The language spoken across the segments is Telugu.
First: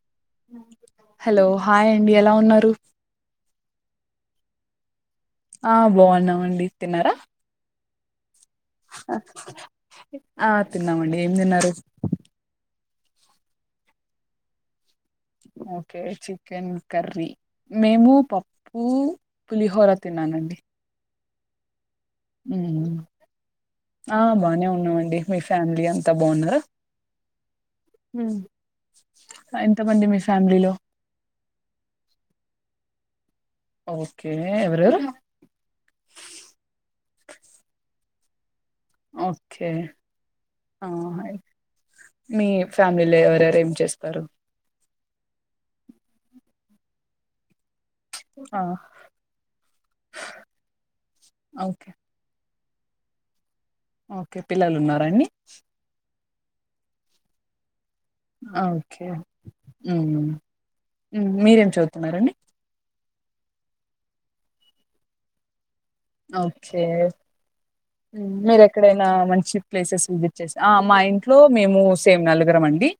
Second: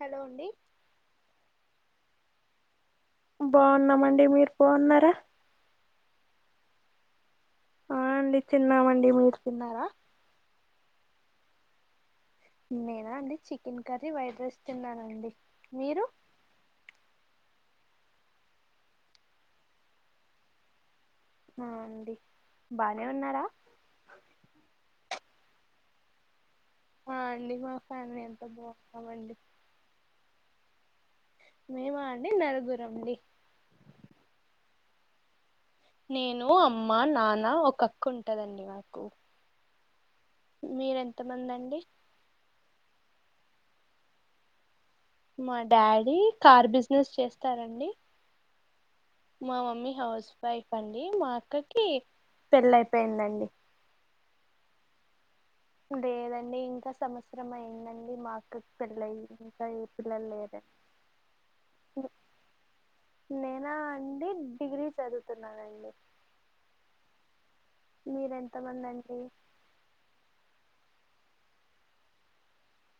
హలో అండి హలో హాయ్ అండి ఎలా ఉన్నారు బాగున్నామండి మీరు బాగున్నారా ఆ బాగున్న మండి తిన్నారా అవునండి తినంమా ఆ తిన్నామండి ఏం తినరు నేనా అండి చికెన్ కర్రీ వైట్ రైస్ తిన్నానండి ఓకే మీరు చి కెన్ కర్రీ మేము పప్పు పులిహోర తిన్నానండి ఆ అండి ఉమ్ బానే ఉన్నారా ఆ బానే ఉన్నావండి మీ ఫ్యామిలీ అంతా బాగున్నారా ఆ అండి మా ఫ్యామిలీ మ్మ్. అంత బాగున్నామండి ఎంతమంది మీ ఫ్యామిలీలో మేమా అండి నలుగురండి ఓకే ఎవరవరు నేను అమ్మ నాన్న ఒక అక్క ఉంటదండి మాకు ఓకే మంది అండి మీ ఫ్యామిలీలో ఎవరేవరు ఏం చేస్తారు మా డాడీ కార్ బిజినెస్ చేస్తారండి ఆ మా మమ్మీ హౌస్ వైఫ్ అండి మా అక్కకి ఓకే పెళ్ళయిపోయిందండి ఓకే పిల్లలు ఉన్నారాండీ లేదండి ఇంకా సంవత్సరం అయిందండి మా ఆ అక్కకి ఓకే పెళ్ళయి ఇంకా ఏ ఉమ్ పిల్లలు లేరండి మీరేం చదుతున్నారండి నేనా అండి డిగ్రీ చదువుతున్నానండి ఓకే మీరెంతమంది మీరెక్కడైనా అండి మంచి ప్లేసెస్ విజిట్ చేసి మా ఇంట్లో మేము సేమ్ నలుగురం అండి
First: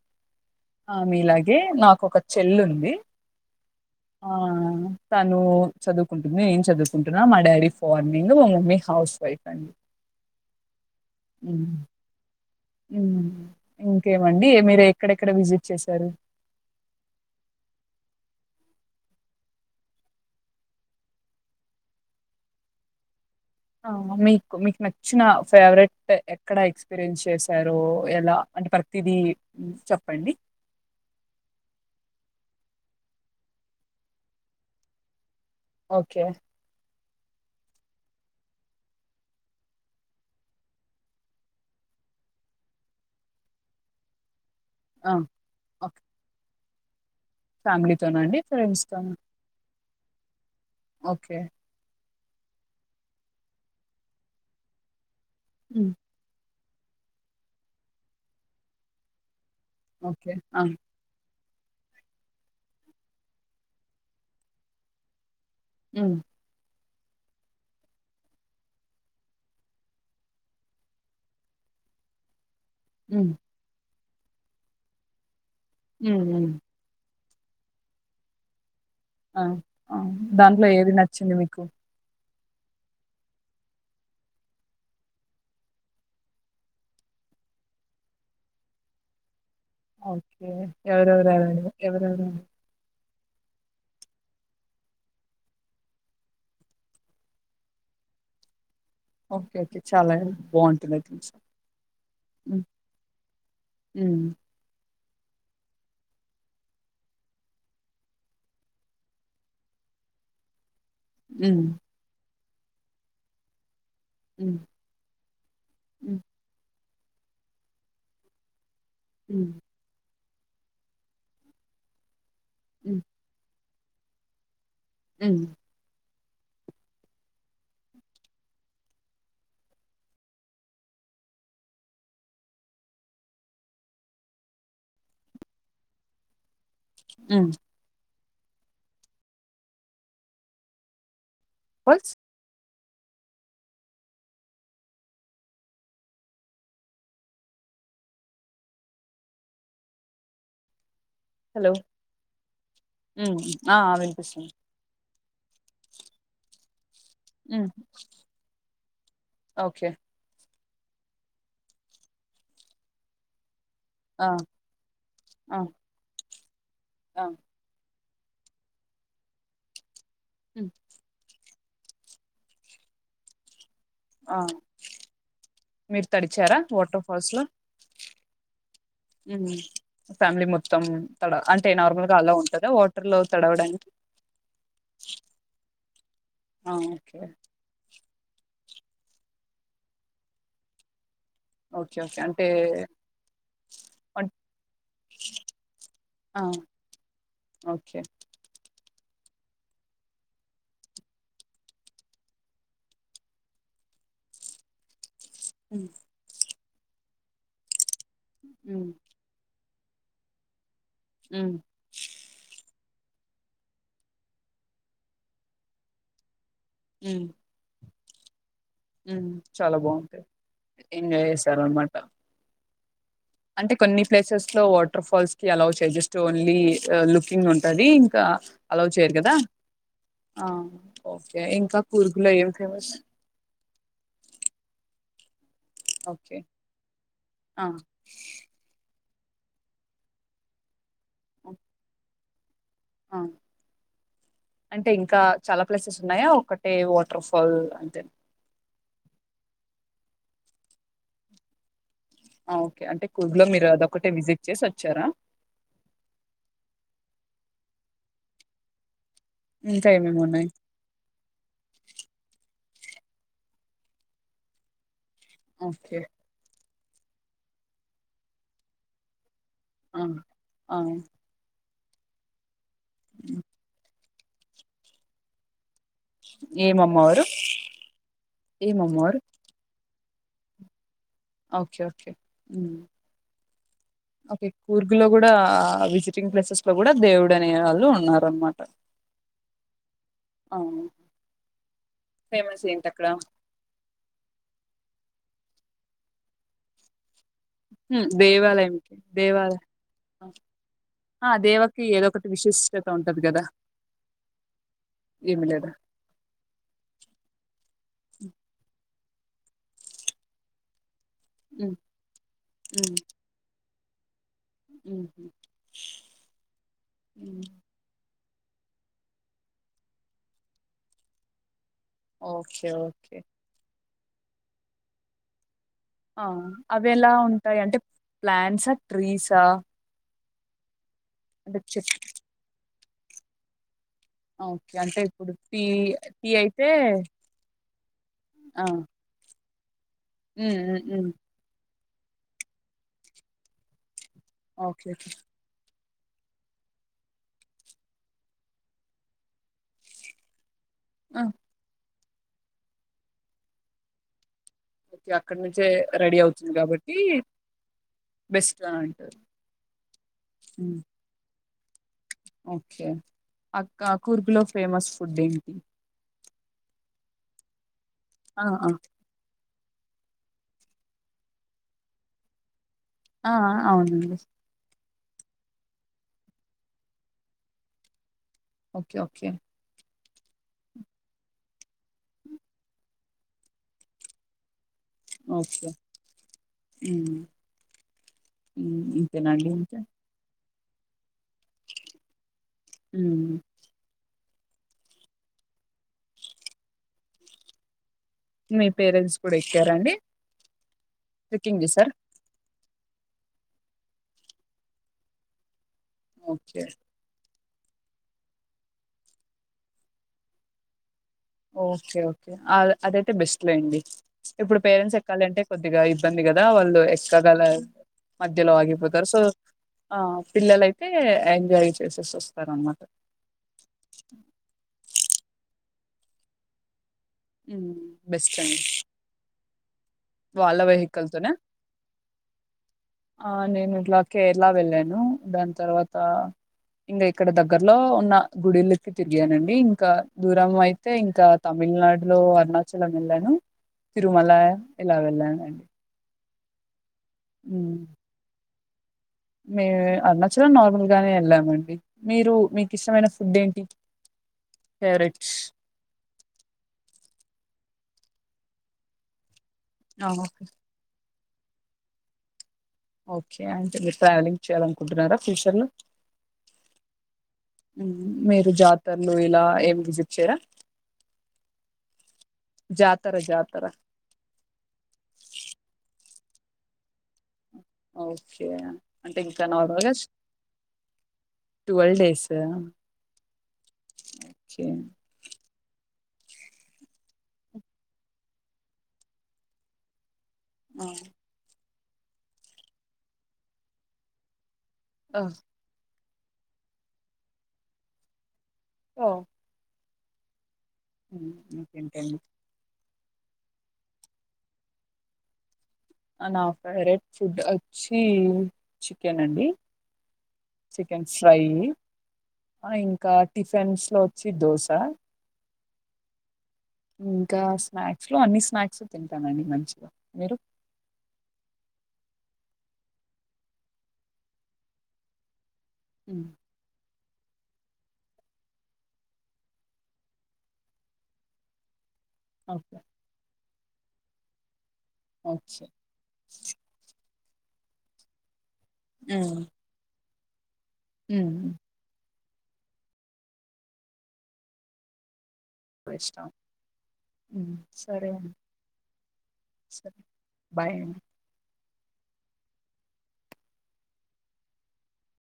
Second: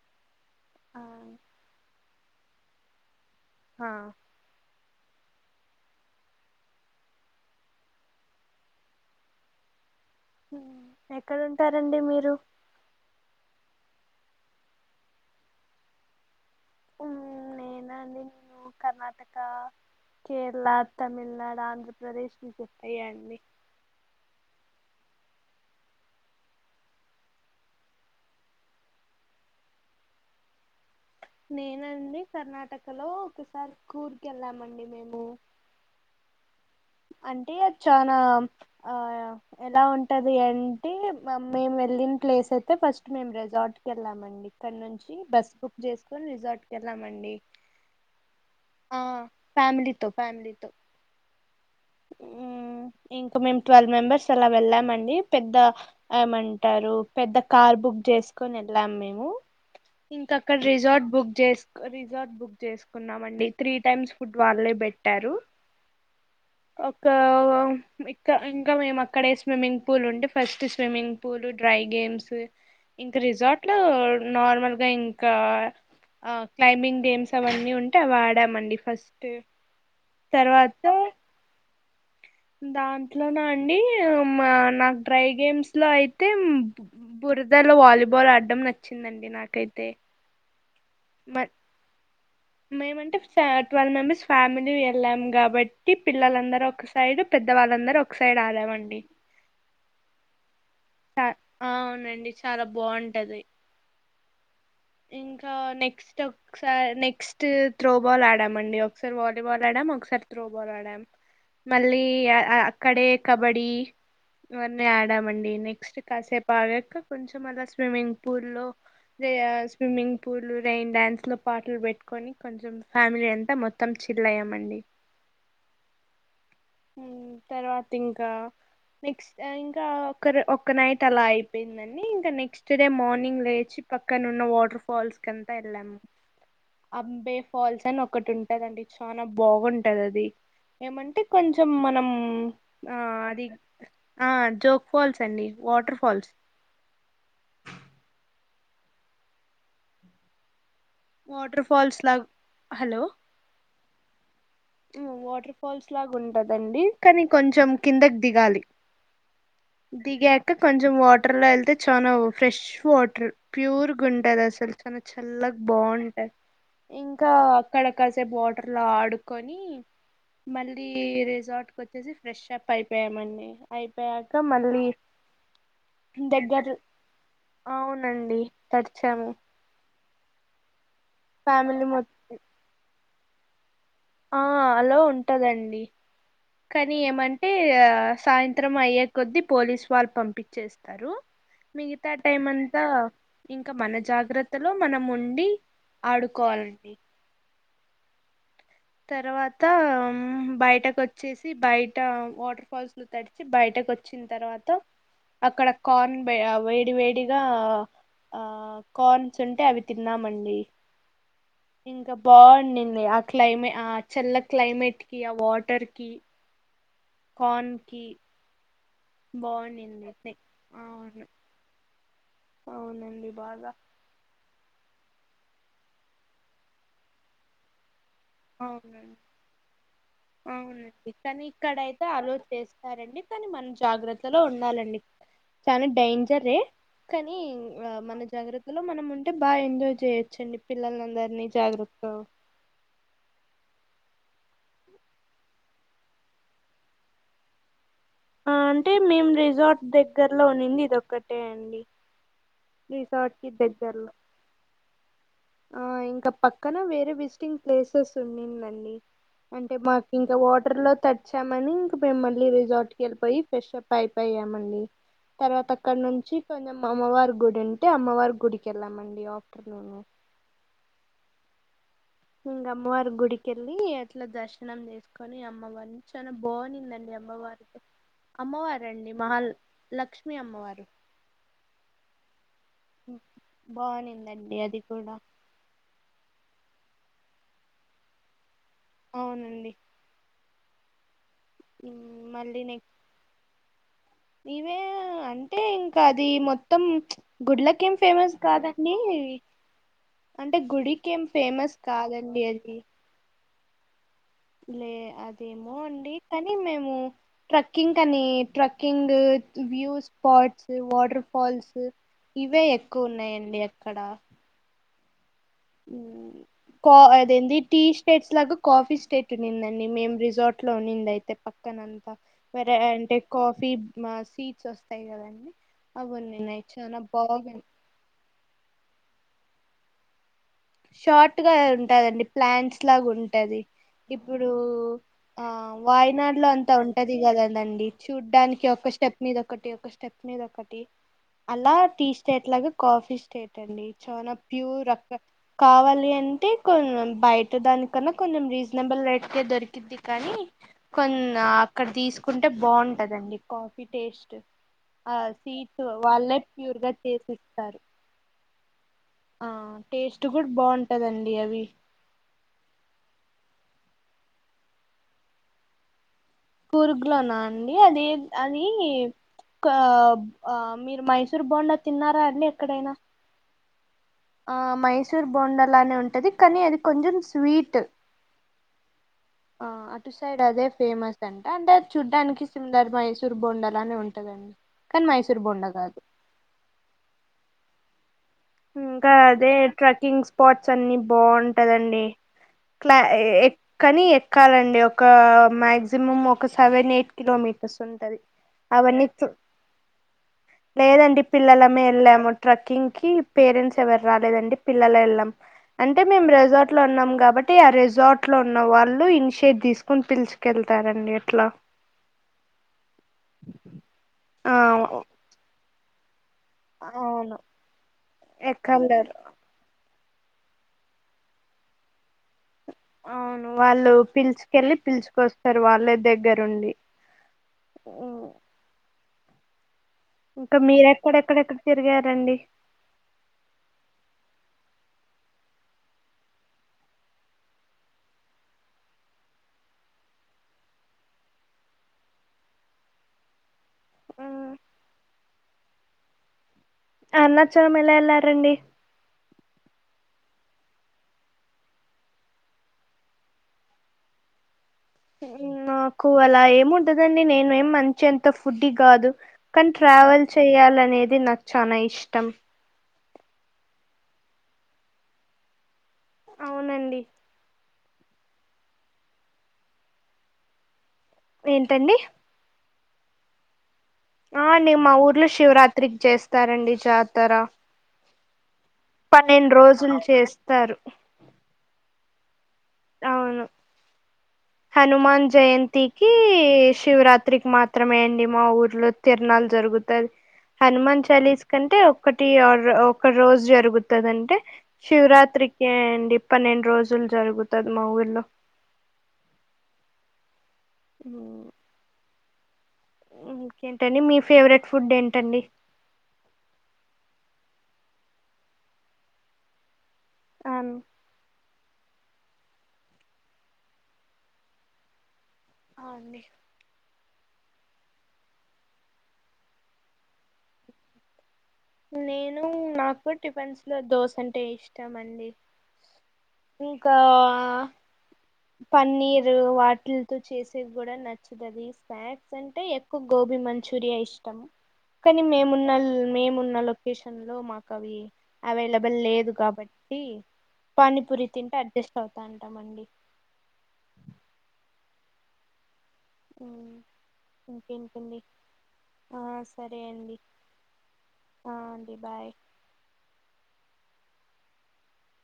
ఆ మీలాగే నాకు ఒక చెల్లుంది ఆ ఆ తను చదువుకుంటుంది నేను చదువుకుంటున్నా మా డాడీ ఫార్నింగ్ మా మమ్మీ హౌస్ వైఫ్ అండి ఉమ్ ఉమ్. ఎక్కడుంటారండీ మీరు ఉమ్ ఇంకేమండి మీరు ఎక్కడెక్కడ విజిట్ చేశారు మేము కర్ణాటక కేరళ తమిళనాడు ఆంధ్రప్రదేశ్ ట్రిప్య్ అండి మీకు మీకు నచ్చిన ఫేవరెట్ ఎక్కడ ఎక్స్ ఎక్స్పీరియన్స్ చేశారో ఎలా అంటే ప్రతిదీ చెప్పండి నేనండి కర్ణాటకలో ఒకసారి కూర్గ్ కి వెళ్ళామండి మేము. ఓకే. అంటే అది చనా ఆ. ఎలా ఉంటది అంటే మేము వెళ్ళిన ప్లేస్ అయితే ఫస్ట్ మేము రిజార్ట్ క వెళ్ళామండి. అక్కడ నుంచి బస్సు బుక్ చేసుకుని రిజార్ట్కి వెళ్ళామండి. ఫ్యామిలీతోన అండి ఫ్రెండ్స్ ఆ తోన. ఫ్యామిలీతో ఫ్యామిలీతో. ఓకే. ఉమ్ ఇంకా మేము ట్వెల్వ్ మెంబెర్స్ అలా వెళ్ళామండి. పెద్ద ఉమ్, ఏమంటారు పెద్ద కార్ బుక్ చేసుకుని వెళ్ళాం మేము. ఇంక ఓకే అక్కడ ఆ, రిజార్ట్ బుక్ చేస్. రిజార్ట్ బుక్ చేసుకున్నామండి త్రీ టైమ్స్ ఫుడ్ వాళ్ళే పెట్టారు. ఉమ్. ఒక ఇంకా ఇంకా మేము అక్కడ స్విమ్మింగ్ పూల్ ఉంటే first swimming. Pole dry games. ఇంకా హ్మ్ రిజార్ట్ లో నార్మల్ గా ఇంకా హ్మ్ హ్మ్ క్లైమ్బింగ్ గేమ్స్ అవన్నీ ఉ. ఉంటే వాడామండి ఫస్ట్ ఆ ఆ! దాంట్లో తర్వాత. ఏది నచ్చింది మీకు. దాంట్లోన అండి మా నాకు డ్రై గేమ్స్ లో అయితే. బురదాలో వాలీబాల్ ఆడడం నచ్చిందండి నాకైతే. ఓకే ఎవరెవరవరు ఎవరెవరు. మేము అంటే ట్వెల్వ్ మెంబెర్స్ ఫ్యామిలీ వెళ్ళాం కాబట్టి పిల్లలందరూ ఒక సైడ్ పెద్దవాళ్ళందరూ ఓ. ఒక సైడ్ ఆడ మండి. ఓకే ఓకే చాలా బాగుంటంది. అవునండి చాలా బాగుంటది. హ్మ్. ఇంకా నెక్స్ట్. ఒకసారి నెక్స్ట్ త్రోబాల్ ఆడామ అండి ఒకసారి వాలీబాల్ ఆడాం ఒకసారి త్రోబాల్ ఆడాం. హ్మ్. మళ్ళీ అక్కడే కబడ్డీ హ్మ్. ఇవన్నీ ఆడామండి నెక్. నెక్స్ట్ హ్మ్. కాసేపు ఆగాక కొంచెం అలా స్విమ్మింగ్ పూల్ లో దే. హ్మ్. స్విమ్మింగ్ పూల్లు రైన్ డ్యాన్స్ లో పాటలు పెట్టుకొని కొంచెం హ్మ్. ఫ్యామిలీ అంతా మొత్తం. మొత్తం చిల్యమండి. ఉమ్. తర్వాత ఇంకా నెక్స్ట్ ఇంకా ఒకరు ఒక నైట్ అలా అయిపోయింది. అని ఇంకా నెక్స్ట్ డే మార్నింగ్ లేచి పక్కన ఉన్న వాటర్ ఫాల్స్ కి అంతా వెళ్ళాం‌. అంబే హ్మ్. ఫాల్స్ అని ఒకటి ఉంటందండి చాలా బాగుంటది అది ఏమంటే‌. కొంచెం మనం. వాట్స్ ఆ అది ఆ జోక్ ఫాల్స్ అండి waterfalls. Water hello falls లాగా హలో మ్ ఆ వినిపిస్తుంది. వాటర్ ఫాల్స్ లాగా ఉంటదండి. కానీ హ్మ్. కొంచెం కిందకి దిగాలి ఓకే. దిగాక. కొంచెం వాటర్ ల వెళ్తే చనా ఫ్రెష్ వాటర్ ప్యూర్. ఆ! ఉంటది అసలు చన ఆ! చల్లగా బాగుంటది. ఆ! ఇంకా అక్కడ కాసేపు వాటర్లో ఆడుకొని. హ్మ్. మళ్ళీ రిసార్ట్ కు వచ్చేసి ఫ్రెష్ అప్ అయిపోయామండి అయిపోయాక ఆ! మళ్ళీ మీరు తడిచారా దగ్గర వాటర్ ఫాల్స్ లో అవునండి తడిచాము ఉమ్ ఫ్యామిలీ మొత్తం తడ అంటే ఫ్యామిలీ మొ నార్మల్గా అలో ఉంటదా వాటర్ లో తడవడానికి ఆ అలో ఉంటదండి ఆ! కానీ ఓకే. ఏమంటే ఆ సాయంత్రం అయ్యే కొద్దీ పోలీసు వాళ్ళు పంపిచ్చేస్తారు ఓకే. మిగతా ఓకే. టైం అంటే అంతా ఇంక మన వన్ జాగ్రత్తలో మనం ఉండి ఆ! ఆడుకోవాలండి ఓకే తర్వాత బయటకొచ్చేసి బయట వాటర్ ఫాల్స్ లో తడి సి బయటకు వచ్చిన తర్వాత అక్కడ హ్మ్ కార్న్ బే వేడి వేడిగా ఆ హ్మ్ కార్న్స్ ఉంటే అవి తిన్నమండి ఊమ్ ఇంకా బావున్నింది ఆ క్లైమే ఆ చల్ల క్లైమేట్ కి ఆ వాటర్ కి ఉమ్ కాన్ కి ఉమ్ చాలా బాగుండింది బావుంటాయి అవును ఎంజాయ్ చేసారు అనమాట అవునండి బాగా అంటే కొన్ని ప్లేసెస్ లో వాటర్ ఫాల్స్ కి అలౌ చెయ్యిస్టూ ఓన్లీ లుకింగ్ ఉంటాది ఇంకా అలౌ చెయ్యరు అవునండి కదా ఆ అవునండి ఓకే కానీ ఇంకా ఇక్కడయితే కూర్గు లో అలో ఏమి ఫేమస్ చేస్తారండి కానీ మనం జాగ్రత్తలో ఉండాలండి చానా ఓకే. డేంజరే కానీ ఆ మన జాగ్ర త్తలో మనం ఉంటే బాగా ఎంజాయ్ చేయొచ్చండి పిల్లల్నందరినీ జాగ్రత్త అవును అంటే ఇంకా చాలా ప్లేసెస్ ఉన్నాయా ఒకటే వాటర్ ఫల్ అంతే ఆ‌ అంటే మేం రిజార్ట్ దగ్గరలో ఉనింది ఇది ఒక్కటే అండి ఓకే అంటే రిసార్ట్ కూర్గ్ లో కి మీరు అది ఒక్కటే దగ్గరలో విసిట్ చేసి వచ్చారా ఆ ఇంకా పక్కన వేరే విసిటింగ్ ప్లేసెస్ ఉన్నిందండి అంటే మాకు ఏమేమి ఇంకా ఉన్నాయి? వాటర్ లో త చ్చామని ఇంక మేము మళ్ళీ రిజార్ట్ కెళ్ళిపోయి ఫ్రెష్షప్ అయిపోయామండి తర్వాత అక్కడ ఓకే. నుంచి కొంచెం అమ్మవారి గుడి ఉంటే అమ్మవారి గుడికి ఎళ్ళామండి ఆ టుర్ లో అవును ఇంక అమ్మవారి హ్మ్. గుడికెళ్ళి అట్లా దర్శనం చేసుకొని అమ్మవారిని చానా ఏం బావునిందండి అమ్మవారు? అమ్మవారితో ఏం అమ్మవారండి అమ్మవారు? మహల్ లక్ష్మీ అమ్మవారు ఓకే ఓకే ఉమ్ ఓకే బావునిందండి అది కూర్గు లో కూడా విసిటింగ్ ప్లేసెస్ ట్లో కూడా దేవుడనే వాళ్ళు ఉన్నారనమాట అవునండి అవును మ్మ్, మళ్ళీ ఫేమస్ ఏంటి నెక్స్ట్ అక్కడ ఇవే అంటే ఇంక అది మొత్తం గుడ్లకి ఏం హ్మ్, ఫేమస్ కాదండి దేవాలయంకి దేవాలయం అంటే గుడికేం ఫేమస్ కాదండి అది టదు గదా లే అదేమో అండి కానీ మేము ట్రెక్కింక్ అనీ trekking view spots, water hmm, falls ఇవే ఎక్కువ ఉన్నాయండి అక్కడా. ఊహు ఊ కో అదేంది టీష్ స్టేట్స్ లాగా కాఫీ స్టెట్ ఉండిందండి మేం రిజార్ట్ లో ఉనింది అయితే పక్కనంత్ త ఓకే వేరె అంటే ఓకే కాఫీ సీడ్స్ వస్తాయి కదండి. అవి ఆ ఉన్నిన్నాయి అవి చాలా ఎలా ఉంటాయి బాగుంది అంటే ప్లాంట్సా, ట్రీసా షార్ట్ గా అంటే చెట్ ఉంటాదండి ప్లాంట్స్ లాగా ఉంటది. ఇప్పుడూ ఓకే అంటే ఇప్పుడు ఆ టీ టీ వాయినాడులో అయితే అంతా ఉంటది కదదండి ఆ చూడ్డానికి ఒక స్టెప్. మీద ఒక్కటి ఒక స్టెప్ మీదా ఉమ్, ఒక్కటి. ఉమ్, ఉమ్. అలా టీ స్టేట్లాగా కాఫీ స్టేటండి చానా ప్యూర్ ఓకే ఓకే రక కావాలి అంటే కొన్నం బయట దానికన్నా కొంచెం రీజనబుల్ రేట్కే దొరికిద్. ద్ది కానీ కొన్న్ ఆ అక్కడ తీసుకుంటే బాగుంటందండి కాఫీ టేస్ట్. ఓకే ఆ అక్కడ నుంచే సీడ్సు రెడీ వాళ్ళే అవుతుంది ప్యూర్ గా కాబట్టి చేశిస్తారు. బెస్ట్ అని అంటారు. ఆ టేస్టు గూడ బాగుంటదండి అవి. ఓకే అక్కా కూర్గులో ఫేమస్ ఫుడ్ ఏంటి. కూర్గులోనా అండి అదేం ఆ అదీ ఆ కా ఆ మీరు మైసూర్ బోండా తిన్నారా అండి ఎక్కడైనా. ఆ ఆ అవునండి ఆ మైసూర్ బోండాలానే ఉంటది కానీ అది కొంచెం స్వీటు. ఓకే ఓకే ఆ అటు సైడ్ అదే ఫేమస్ అంటా అంటే అది చూడ్డానికి సిమిలర్ మైసూర్ బొండాలానే ఉంటదండి. కానీ మైసూర్ బొండా గాదు. ఊ ఇంకా అదే ట్రెక్కింగ్స్ స్పాట్స్ అన్నీ బాగుంటదండి క్లా మ్మ్ ఎట్ కానీ ఎక్కాలండి ఒకా మాక్సిమం ఒకా సెవెన్ ఎయిట్ కిలోమీటర్స్ ఉంటది. మీ అవన్నీ పేరెంట్స్ తు కూడా ఎక్కారండి లేదండి ట్రెక్కింగ్ పిల్లలమే చేసారు ఎళ్ళాము. ట్రక్కింగ్ కీ పేరెంట్స్ ఎవరు రాలేదండి పిల్లలే ఏళ్ళాం. అంటే మేం ఓకే రెజార్ట్ లో ఉన్నాం కాబట్ట్. టి ఆ రిజార్ట్ లో ఉన్న వాళ్ళు ఇనిషియేట్ తీసుకొన్ పిలుచుకెళ్తారండి. ఎట్లా ఓకే ఓకే అద్ అదైయితే బెస్ట్ లేండి ఆ ఇప్పుడు పేరెంట్స్ ఎక్కాలి అంటే. కొద్దిగా ఇబ్బందిగదా వాళ్ళు అవును ఎక్కగలర్ మధ్యలో ఆగిపోతరు ఎక్కలేరు సో. ఆ పిల్లలైతే ఎంజాయ్ చేశేశీ వస్తార్ అనమాట. అవును వాళ్ళు పిలుచుకెళ్ళి పిలుచుకొస్తారు వాళ్ళే దగ్గరుండి. హ్మ్ బెస్ట్ అండి ఇంకా వాళ్ళ వెహికల్ తోనే మీరెక్కడెక్కడెక్కడ తిరిగారండి. ఆ నేను ఇట్లా కేరళా వెళ్ళాను దాని తర్వాతా. ఇంగా ఇక్కడ దగ్గరలో ఉన్నా గుడిలికి తిరిగానండి ఇంకా దూరం అయి తే ఇంకా తమిళనాడులో అరుణాచలం వెళ్ళానూ. తిరుమలా ఇలా వెళ్ళాను అండి. అరుణాచలం ఎలా ఎళ్ళారండి మే అరుణాచలం నార్మల్ గానే ఎళ్ళామండి. మీరు మీకు ఇష్టమైన ఫుడ్ ఏంటి. ఫేవరెట్స్ట్ నాకు అలా ఏమి ఉంటదండి నేను ఏమి మంచి ఎంత ఫుడ్డి కాదు కానీ ఆ ట్రావెల్ ఓకే చేయాల అనేది నాకు చాల ఇష్టం ఓకే అంటే మీరు ట్రావెలింగ్ చేయాలనుకుంటున్నారా ఫ్యూచర్ లో అవునండి మీరు జాతరలు ఇలా ఏమి విజిట్ చేయరా ఏంటండి జాతర జాతర ఆ అండి మా ఊర్లో శివరాత్రికి చేస్తారండి జాతర ఓకే అంటే ఇంకా పన్నెం రోజులు చేస్తారు ట్వల్ డేస అవును హనుమాన్ జయంతి తికి శివరాత్రికి మాత్రమే అండి మా ఊర్లో తిరనాలు జరుగుతాయి హనుమాన్ చాలీస్ కంటే ఒక్కటి ఆర్ ఒక రోజు జరుగుతదంటే ఓ శివరాత్రికి అండి పన్నెండు రోజులు జరుగుతది మా ఊర్లో ఓ ఊ ఇంకేంటండి ఇంకేంటండి మీ ఫేవరెట్ ఫుడ్ ఏంటండి ఆ నా ఫేవరెట్ ఫుడ్ వచ్చి చికెన్ అండి అన్ చికెన్ ఫ్రై ఆ ఇంకా టిఫిన్స్ లో వచ్చి దోశ ఆ అండీ ఇంకా స్నాక్స్ లో అన్ని స్నాక్స్ తింటానండి మంచిగా మీరు నేను నాకు టిఫెన్స్ లో దోస అంటే ఇష్టం అండి ఊ ఇంకా పన్నీర్ వాటిలతో చేసేవి కూడా నచ్చతది స్నాక్ స్ అంటే ఓకే ఎక్కువ గోబీ మంచూరియా ఇష్టం కానీ ఓకే మేమున్నల్ మేమున్న లొకేషన్ లో మాకు అవి అవైలబుల్ లేదు హ్మ్ కాబట్టి పానీపూరి తింట హ్మ్ అడ్జస్ట్ అవుతా ఉంటామ అండి వెస్ట్ ఆ ఊ సరే ఇంకేంటండి అండి ఆ సరే సర అండి బాయ్ అండీ ఆ అండి బాయ్